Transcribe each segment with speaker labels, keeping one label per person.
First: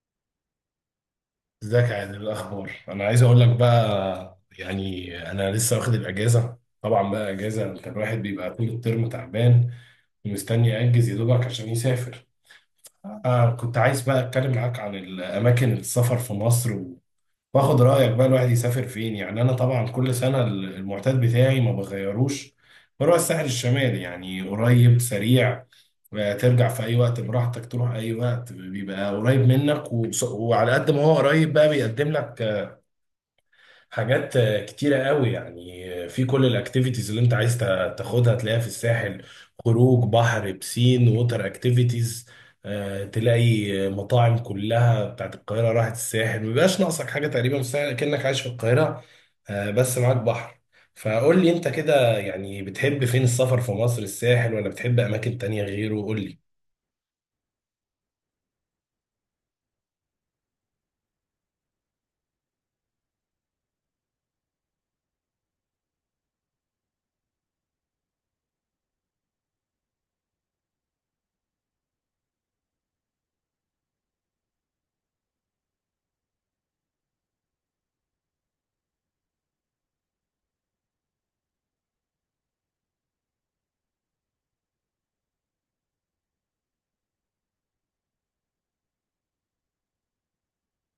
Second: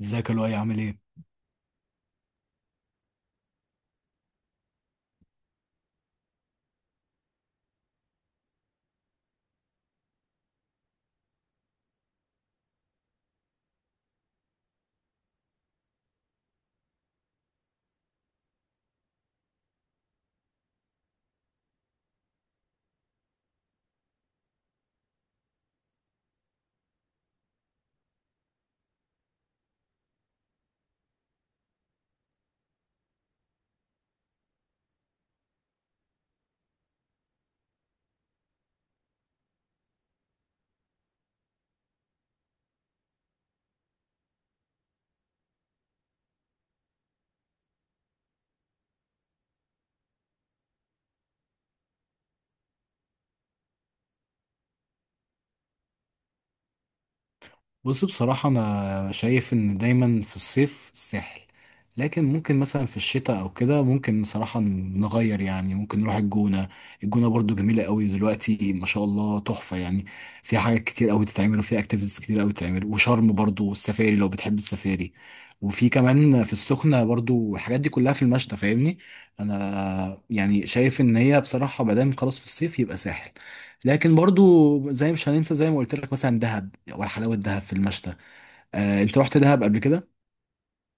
Speaker 1: ازيك يا لؤي عامل ايه؟
Speaker 2: ازيك يا عادل؟ إيه الاخبار؟ انا عايز اقول لك بقى، يعني انا لسه واخد الاجازه. طبعا بقى اجازه، انت الواحد بيبقى طول الترم تعبان ومستني ياجز يا دوبك عشان يسافر. كنت عايز بقى اتكلم معاك عن الاماكن السفر في مصر، واخد رأيك بقى الواحد يسافر فين. يعني انا طبعا كل سنة المعتاد بتاعي ما بغيروش، بروح الساحل الشمالي، يعني قريب سريع. ترجع في اي وقت براحتك، تروح اي وقت، بيبقى قريب منك. وعلى قد ما هو قريب بقى، بيقدم لك حاجات كتيرة قوي. يعني في كل الاكتيفيتيز اللي انت عايز تاخدها، تلاقيها في الساحل. خروج بحر، بسين، ووتر اكتيفيتيز. تلاقي مطاعم كلها بتاعت القاهرة راحت الساحل، مبيبقاش ناقصك حاجة. تقريبا في الساحل كأنك عايش في القاهرة، بس معاك بحر. فقول لي انت كده، يعني بتحب فين السفر في مصر؟ الساحل ولا بتحب اماكن تانية غيره؟ قول لي.
Speaker 1: بص، بصراحة أنا شايف إن دايما في الصيف الساحل. لكن ممكن مثلا في الشتاء أو كده ممكن بصراحة نغير، يعني ممكن نروح الجونة. الجونة برضو جميلة قوي دلوقتي ما شاء الله تحفة يعني. فيها حاجات كتير قوي تتعمل وفيها اكتيفيتيز كتير قوي تتعمل، وشرم برضو والسفاري لو بتحب السفاري. وفي كمان في السخنة برضو، الحاجات دي كلها في المشتى، فاهمني؟ أنا يعني شايف إن هي بصراحة ما دام خلاص في الصيف يبقى ساحل. لكن برضو زي مش هننسى، زي ما قلت لك مثلا دهب، وحلاوة دهب في المشتى. انت رحت دهب قبل كده؟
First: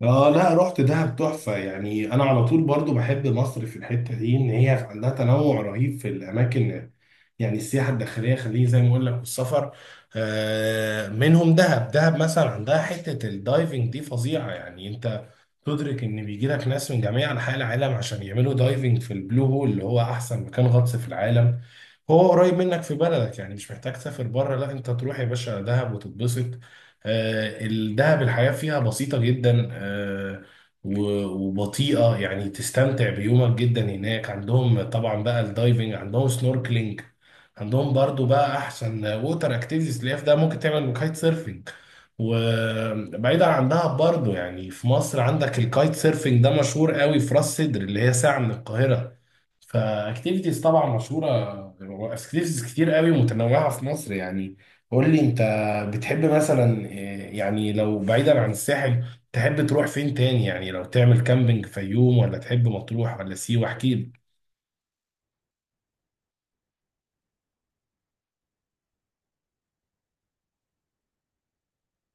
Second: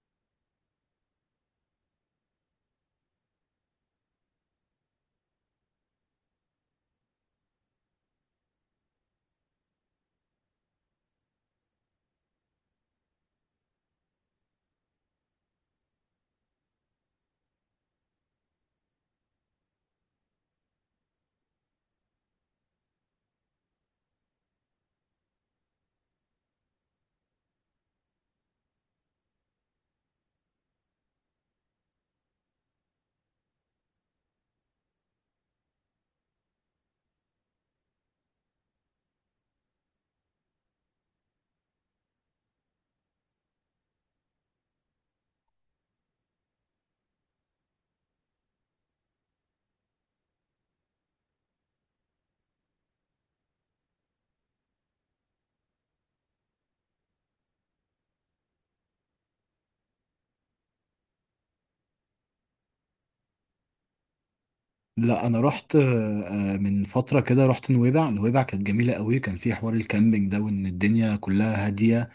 Speaker 2: اه، لا رحت دهب تحفة. يعني انا على طول برضو بحب مصر في الحتة دي، ان هي عندها تنوع رهيب في الاماكن. يعني السياحة الداخلية خليه زي ما اقول لك، والسفر. منهم دهب. دهب مثلا عندها حتة الدايفنج دي فظيعة، يعني انت تدرك ان بيجي لك ناس من جميع انحاء العالم عشان يعملوا دايفنج في البلو هول، اللي هو احسن مكان غطس في العالم. هو قريب منك في بلدك، يعني مش محتاج تسافر بره. لا انت تروح يا باشا دهب وتتبسط. الدهب الحياة فيها بسيطة جدا، وبطيئة. يعني تستمتع بيومك جدا هناك. عندهم طبعا بقى الدايفنج، عندهم سنوركلينج، عندهم برضو بقى احسن ووتر اكتيفيتيز. اللي هي في ده ممكن تعمل كايت سيرفنج. وبعيدا، عندها برضو، يعني في مصر عندك الكايت سيرفينج ده مشهور قوي في راس سدر، اللي هي ساعة من القاهرة. فاكتيفيتيز طبعا مشهورة، اكتيفيتيز كتير قوي متنوعة في مصر يعني. قول لي انت بتحب مثلا إيه، يعني لو بعيدا عن الساحل تحب تروح فين تاني؟ يعني لو تعمل كامبينج في يوم، ولا تحب مطروح، ولا سيوة؟ احكي لي.
Speaker 1: لا، انا رحت من فتره كده رحت نويبع. نويبع كانت جميله قوي، كان في حوار الكامبينج ده وان الدنيا كلها هاديه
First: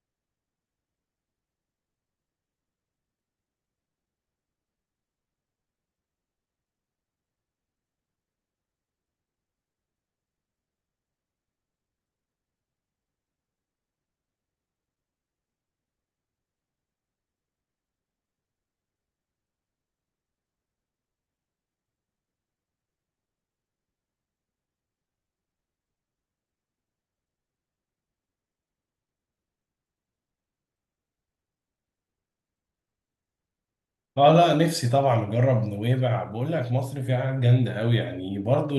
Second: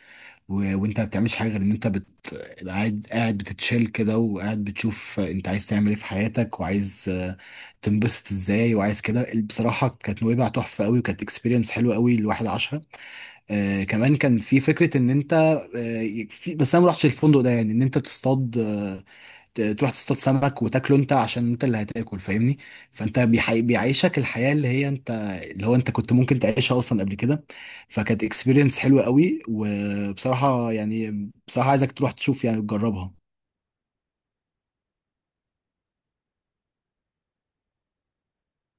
Speaker 1: وانت ما بتعملش حاجه غير ان انت قاعد بتتشيل كده، وقاعد بتشوف انت عايز تعمل ايه في حياتك وعايز تنبسط ازاي وعايز كده. بصراحه كانت نويبع تحفه قوي، وكانت اكسبيرينس حلوه قوي الواحد عاشها. كمان كان في فكرة ان انت آه في بس انا ما رحتش الفندق ده، يعني ان انت تصطاد، تروح تصطاد سمك وتاكله انت عشان انت اللي هتاكل، فاهمني؟ فانت بيعيشك الحياة اللي هي انت، اللي هو انت كنت ممكن تعيشها اصلا قبل كده. فكانت اكسبيرينس حلوة قوي، وبصراحة يعني بصراحة عايزك تروح تشوف، يعني تجربها.
Speaker 2: اه لا، نفسي طبعا اجرب نويبع. بقول لك مصر فيها حاجات جامده قوي، يعني برضو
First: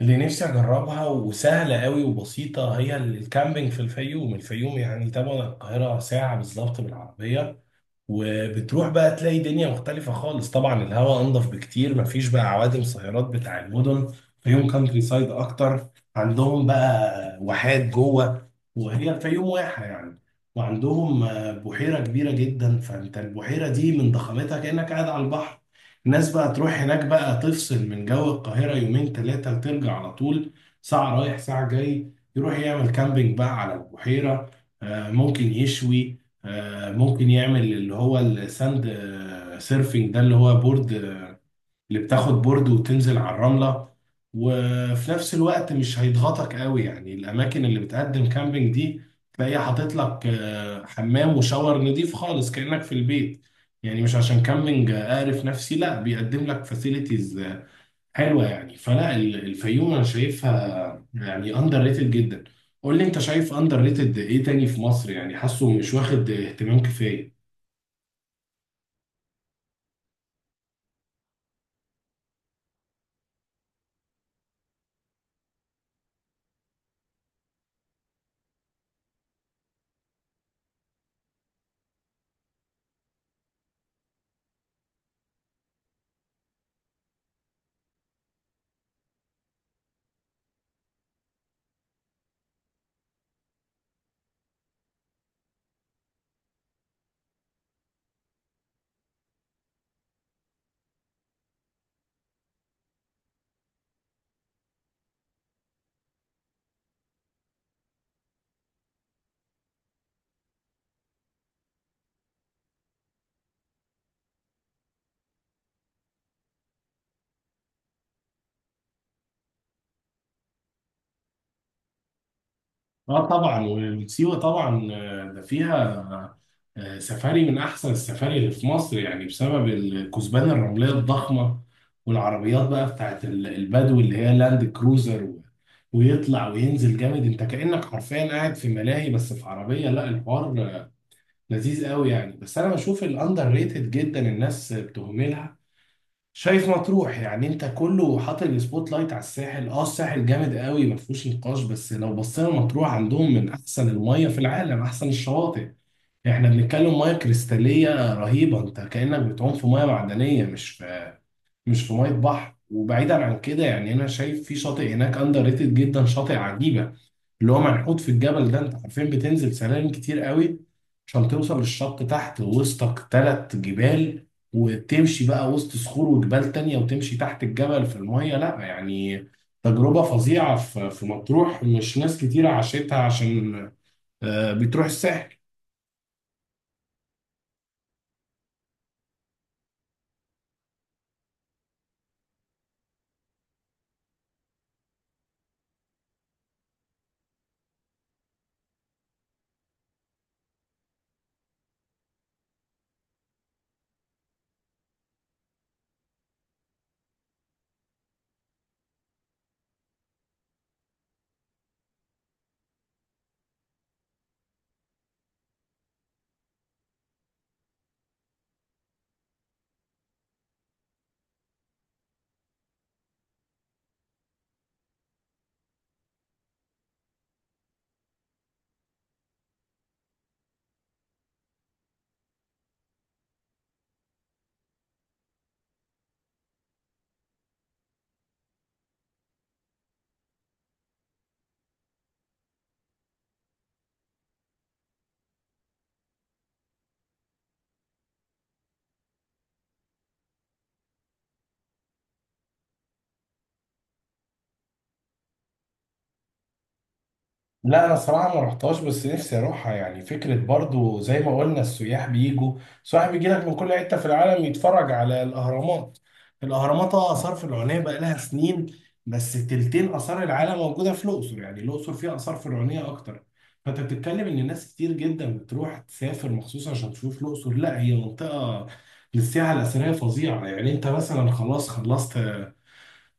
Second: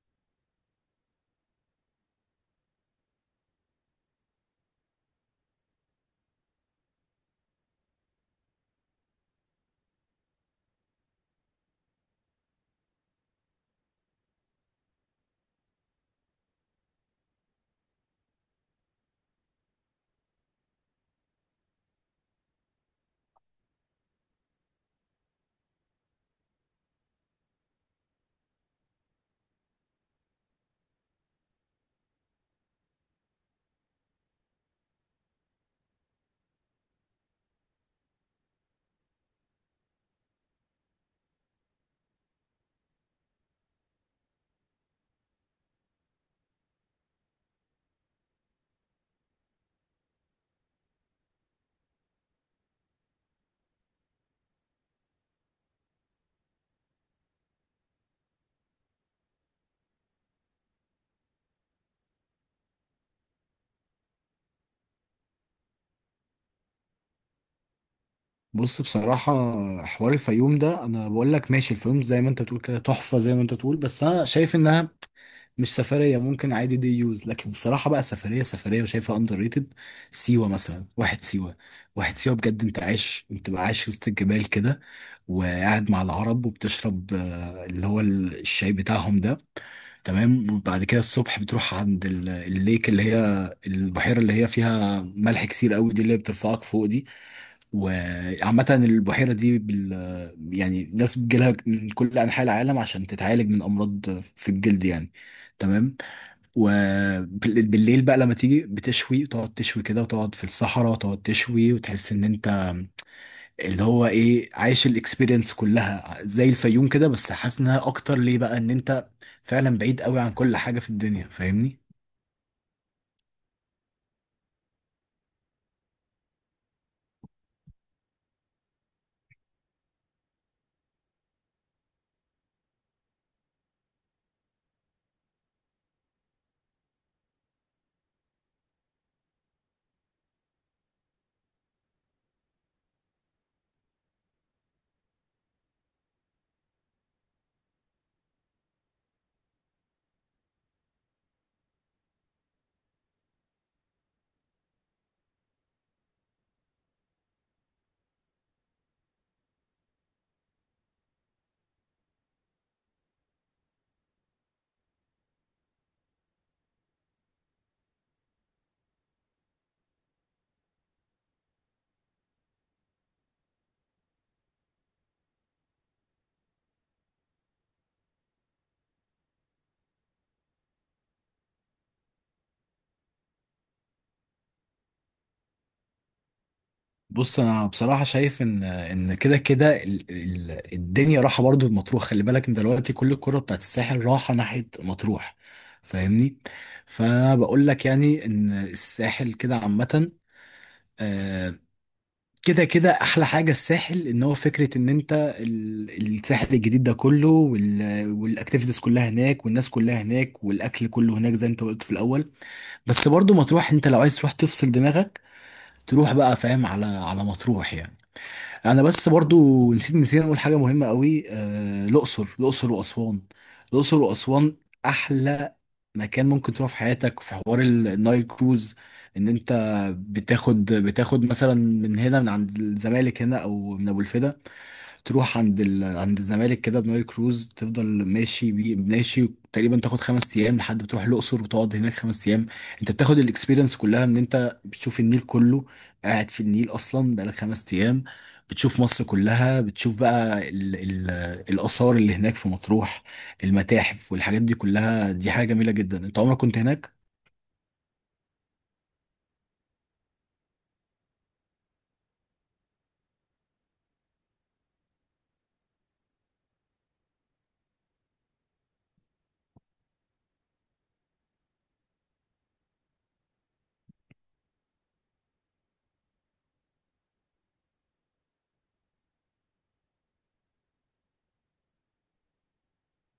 Speaker 2: اللي نفسي اجربها وسهله قوي وبسيطه هي الكامبينج في الفيوم. الفيوم يعني تبعد عن القاهره ساعه بالظبط بالعربيه، وبتروح بقى تلاقي دنيا مختلفة خالص. طبعا الهواء انضف بكتير، مفيش بقى عوادم سيارات بتاع المدن. فيهم كانتري سايد اكتر، عندهم بقى واحات جوه، وهي الفيوم واحة يعني. وعندهم بحيرة كبيرة جدا، فانت البحيرة دي من ضخامتها كأنك قاعد على البحر. الناس بقى تروح هناك بقى تفصل من جو القاهرة يومين ثلاثة وترجع على طول. ساعة رايح ساعة جاي، يروح يعمل كامبينج بقى على البحيرة. ممكن يشوي، ممكن يعمل اللي هو الساند سيرفينج ده، اللي هو بورد اللي بتاخد بورد وتنزل على الرملة. وفي نفس الوقت مش هيضغطك قوي، يعني الأماكن اللي بتقدم كامبينج دي تلاقيها حاطط لك حمام وشاور نضيف خالص كأنك في البيت. يعني مش عشان كامبينج أعرف نفسي، لا، بيقدم لك فاسيلتيز حلوه يعني. فلا الفيوم انا شايفها يعني اندر ريتد جدا. قول لي انت شايف اندر ريتد ايه تاني في مصر، يعني حاسه مش واخد اهتمام كفايه؟
Speaker 1: بص، بصراحة حوار الفيوم ده، أنا بقول لك ماشي الفيوم زي ما أنت بتقول كده تحفة زي ما أنت بتقول، بس أنا شايف إنها مش سفريه، ممكن عادي دي يوز. لكن بصراحه بقى سفريه سفريه وشايفها اندر ريتد، سيوه مثلا. واحد سيوه، واحد سيوه بجد، انت عايش، انت بقى عايش وسط الجبال كده، وقاعد مع العرب وبتشرب اللي هو الشاي بتاعهم ده، تمام؟ وبعد كده الصبح بتروح عند الليك، اللي هي البحيره اللي هي فيها ملح كتير قوي دي، اللي هي بترفعك فوق دي. وعامة البحيرة دي يعني ناس بتجيلها من كل أنحاء العالم عشان تتعالج من أمراض في الجلد يعني، تمام؟ وبالليل بقى لما تيجي بتشوي، تقعد تشوي كده وتقعد في الصحراء تقعد تشوي، وتحس إن أنت اللي هو إيه، عايش الإكسبيرينس كلها زي الفيوم كده، بس حاسس إنها أكتر ليه بقى، إن أنت فعلا بعيد قوي عن كل حاجة في الدنيا، فاهمني؟
Speaker 2: اه طبعا، وسيوه طبعا ده فيها سفاري من احسن السفاري اللي في مصر، يعني بسبب الكثبان الرمليه الضخمه. والعربيات بقى بتاعت البدو، اللي هي لاند كروزر، ويطلع وينزل جامد. انت كأنك حرفيا قاعد في ملاهي، بس في عربيه. لا الحوار لذيذ قوي يعني. بس انا بشوف الاندر ريتد جدا الناس بتهملها. شايف مطروح؟ يعني انت كله حاطط السبوت لايت على الساحل. اه الساحل جامد قوي، ما فيهوش نقاش، بس لو بصينا مطروح عندهم من احسن الميه في العالم، احسن الشواطئ. احنا بنتكلم ميه كريستاليه رهيبه، انت كانك بتعوم في ميه معدنيه، مش في ميه بحر. وبعيدا عن كده، يعني انا شايف في شاطئ هناك اندر ريتد جدا، شاطئ عجيبه اللي هو منحوت في الجبل ده. انت حرفيا بتنزل سلالم كتير قوي عشان توصل للشط تحت، وسطك تلات جبال، وتمشي بقى وسط صخور وجبال تانية، وتمشي تحت الجبل في المية. لا يعني تجربة فظيعة في مطروح، مش ناس كتير عاشتها عشان بتروح الساحل.
Speaker 1: بص، انا بصراحه شايف ان كده كده الدنيا راحه برضو لمطروح، خلي بالك انت دلوقتي كل الكره بتاعت الساحل راحه ناحيه مطروح، فاهمني؟ فانا بقول لك يعني ان الساحل كده عامه، آه، كده كده احلى حاجه الساحل، ان هو فكره ان انت الساحل الجديد ده كله، والاكتيفيتيز كلها هناك والناس كلها هناك والاكل كله هناك زي انت قلت في الاول. بس برضو مطروح، انت لو عايز تروح تفصل دماغك تروح بقى، فاهم، على على مطروح يعني. انا بس برضو نسيت، نسينا نقول حاجه مهمه قوي، الاقصر واسوان، الاقصر واسوان احلى مكان ممكن تروح في حياتك، في حوار النايل كروز، ان انت بتاخد مثلا من هنا من عند الزمالك هنا، او من ابو الفدا، تروح عند عند الزمالك كده بنايل كروز، تفضل ماشي ماشي تقريبا تاخد 5 ايام لحد بتروح الاقصر وتقعد هناك 5 ايام. انت بتاخد الاكسبيرينس كلها، ان انت بتشوف النيل كله، قاعد في النيل اصلا بقالك 5 ايام، بتشوف مصر كلها، بتشوف بقى الاثار اللي هناك في مطروح، المتاحف والحاجات دي كلها، دي حاجه جميله جدا. انت عمرك كنت هناك؟
Speaker 2: لا انا صراحه ما رحتهاش، بس نفسي اروحها، يعني فكره برضو زي ما قلنا السياح بيجوا. السياح بيجي لك من كل حته في العالم يتفرج على الاهرامات. الاهرامات اه اثار فرعونيه بقى لها سنين، بس تلتين اثار العالم موجوده في الاقصر، يعني الاقصر فيها اثار فرعونيه اكتر. فانت بتتكلم ان ناس كتير جدا بتروح تسافر مخصوص عشان تشوف الاقصر. لا هي منطقه للسياحه الاثريه فظيعه يعني. انت مثلا خلاص خلصت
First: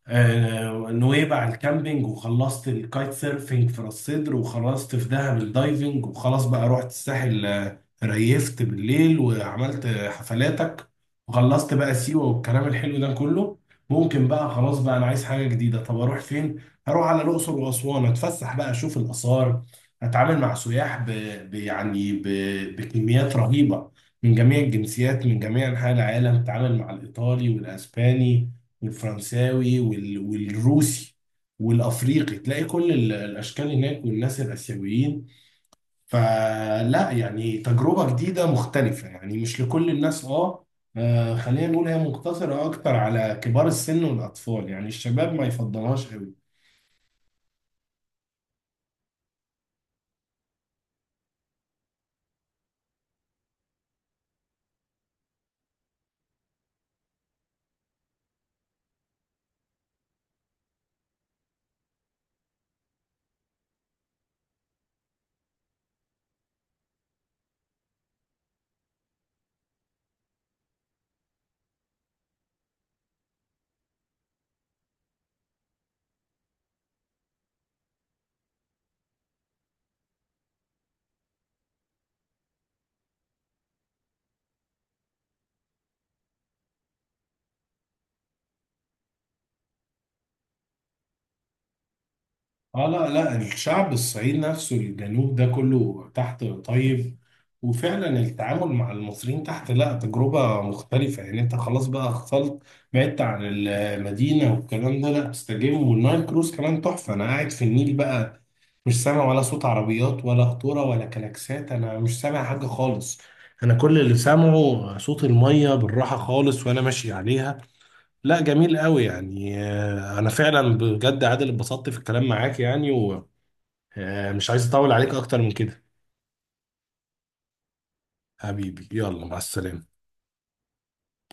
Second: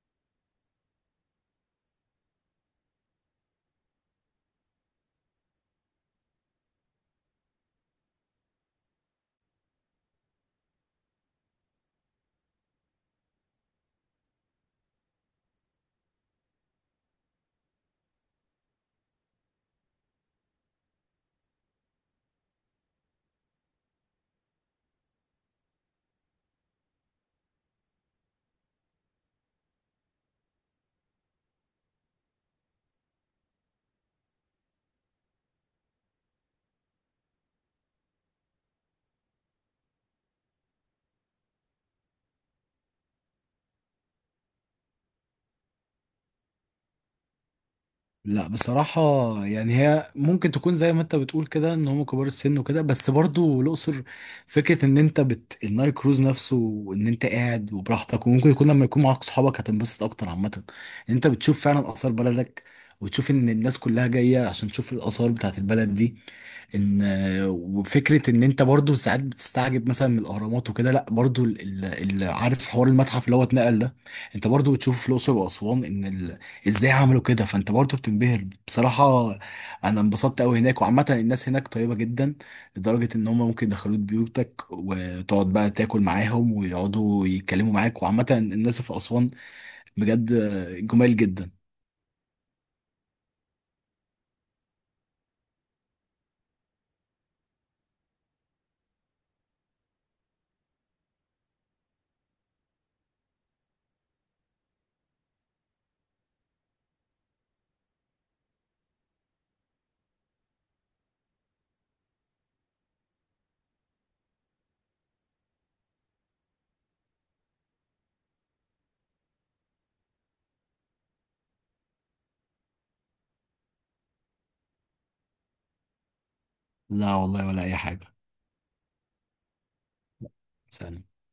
Speaker 2: نويبع الكامبينج، وخلصت الكايت سيرفينج في راس سدر، وخلصت في دهب الدايفنج، وخلاص بقى رحت الساحل ريفت بالليل وعملت حفلاتك، وخلصت بقى سيوة والكلام الحلو ده كله. ممكن بقى خلاص بقى انا عايز حاجة جديدة، طب اروح فين؟ هروح على الأقصر وأسوان، اتفسح بقى اشوف الآثار، اتعامل مع سياح ب... يعني ب... بكميات رهيبة، من جميع الجنسيات من جميع أنحاء العالم. اتعامل مع الإيطالي والأسباني والفرنساوي والروسي والافريقي، تلاقي كل الاشكال هناك، والناس الاسيويين. فلا يعني تجربه جديده مختلفه، يعني مش لكل الناس. اه خلينا نقول هي مقتصره اكتر على كبار السن والاطفال، يعني الشباب ما يفضلهاش قوي.
Speaker 1: لا، بصراحة يعني هي ممكن تكون زي ما انت بتقول كده، ان هم كبار السن وكده، بس برضو الأقصر فكرة ان انت بت النايل كروز نفسه، وان انت قاعد وبراحتك، وممكن يكون لما يكون معاك صحابك هتنبسط اكتر. عامة انت بتشوف فعلا آثار بلدك، وتشوف ان الناس كلها جاية عشان تشوف الآثار بتاعت البلد دي، ان وفكره ان انت برضو ساعات بتستعجب مثلا من الاهرامات وكده، لا برضو اللي عارف حوار المتحف اللي هو اتنقل ده، انت برضو بتشوف في الاقصر واسوان ازاي عملوا كده، فانت برضو بتنبهر. بصراحه انا انبسطت قوي هناك، وعامه الناس هناك طيبه جدا، لدرجه ان هم ممكن يدخلوك بيوتك وتقعد بقى تاكل معاهم ويقعدوا يتكلموا معاك، وعامه الناس في اسوان بجد جمال جدا.
Speaker 2: اه لا لا، الشعب الصعيد نفسه، الجنوب ده كله تحت طيب، وفعلا التعامل مع المصريين تحت لا تجربة مختلفة. يعني انت خلاص بقى خلط، بعدت عن المدينة والكلام ده، لا تستجم. والنايل كروز كمان تحفة، انا قاعد في النيل بقى مش سامع ولا صوت عربيات ولا قطورة ولا كلاكسات، انا مش سامع حاجة خالص. انا كل اللي سامعه صوت المية بالراحة خالص وانا ماشي عليها. لا جميل قوي يعني. انا فعلا بجد عادل اتبسطت في الكلام معاك يعني، ومش عايز اطول عليك اكتر من كده.
Speaker 1: لا والله، ولا اي حاجه.
Speaker 2: حبيبي يلا مع السلامة.
Speaker 1: سلام.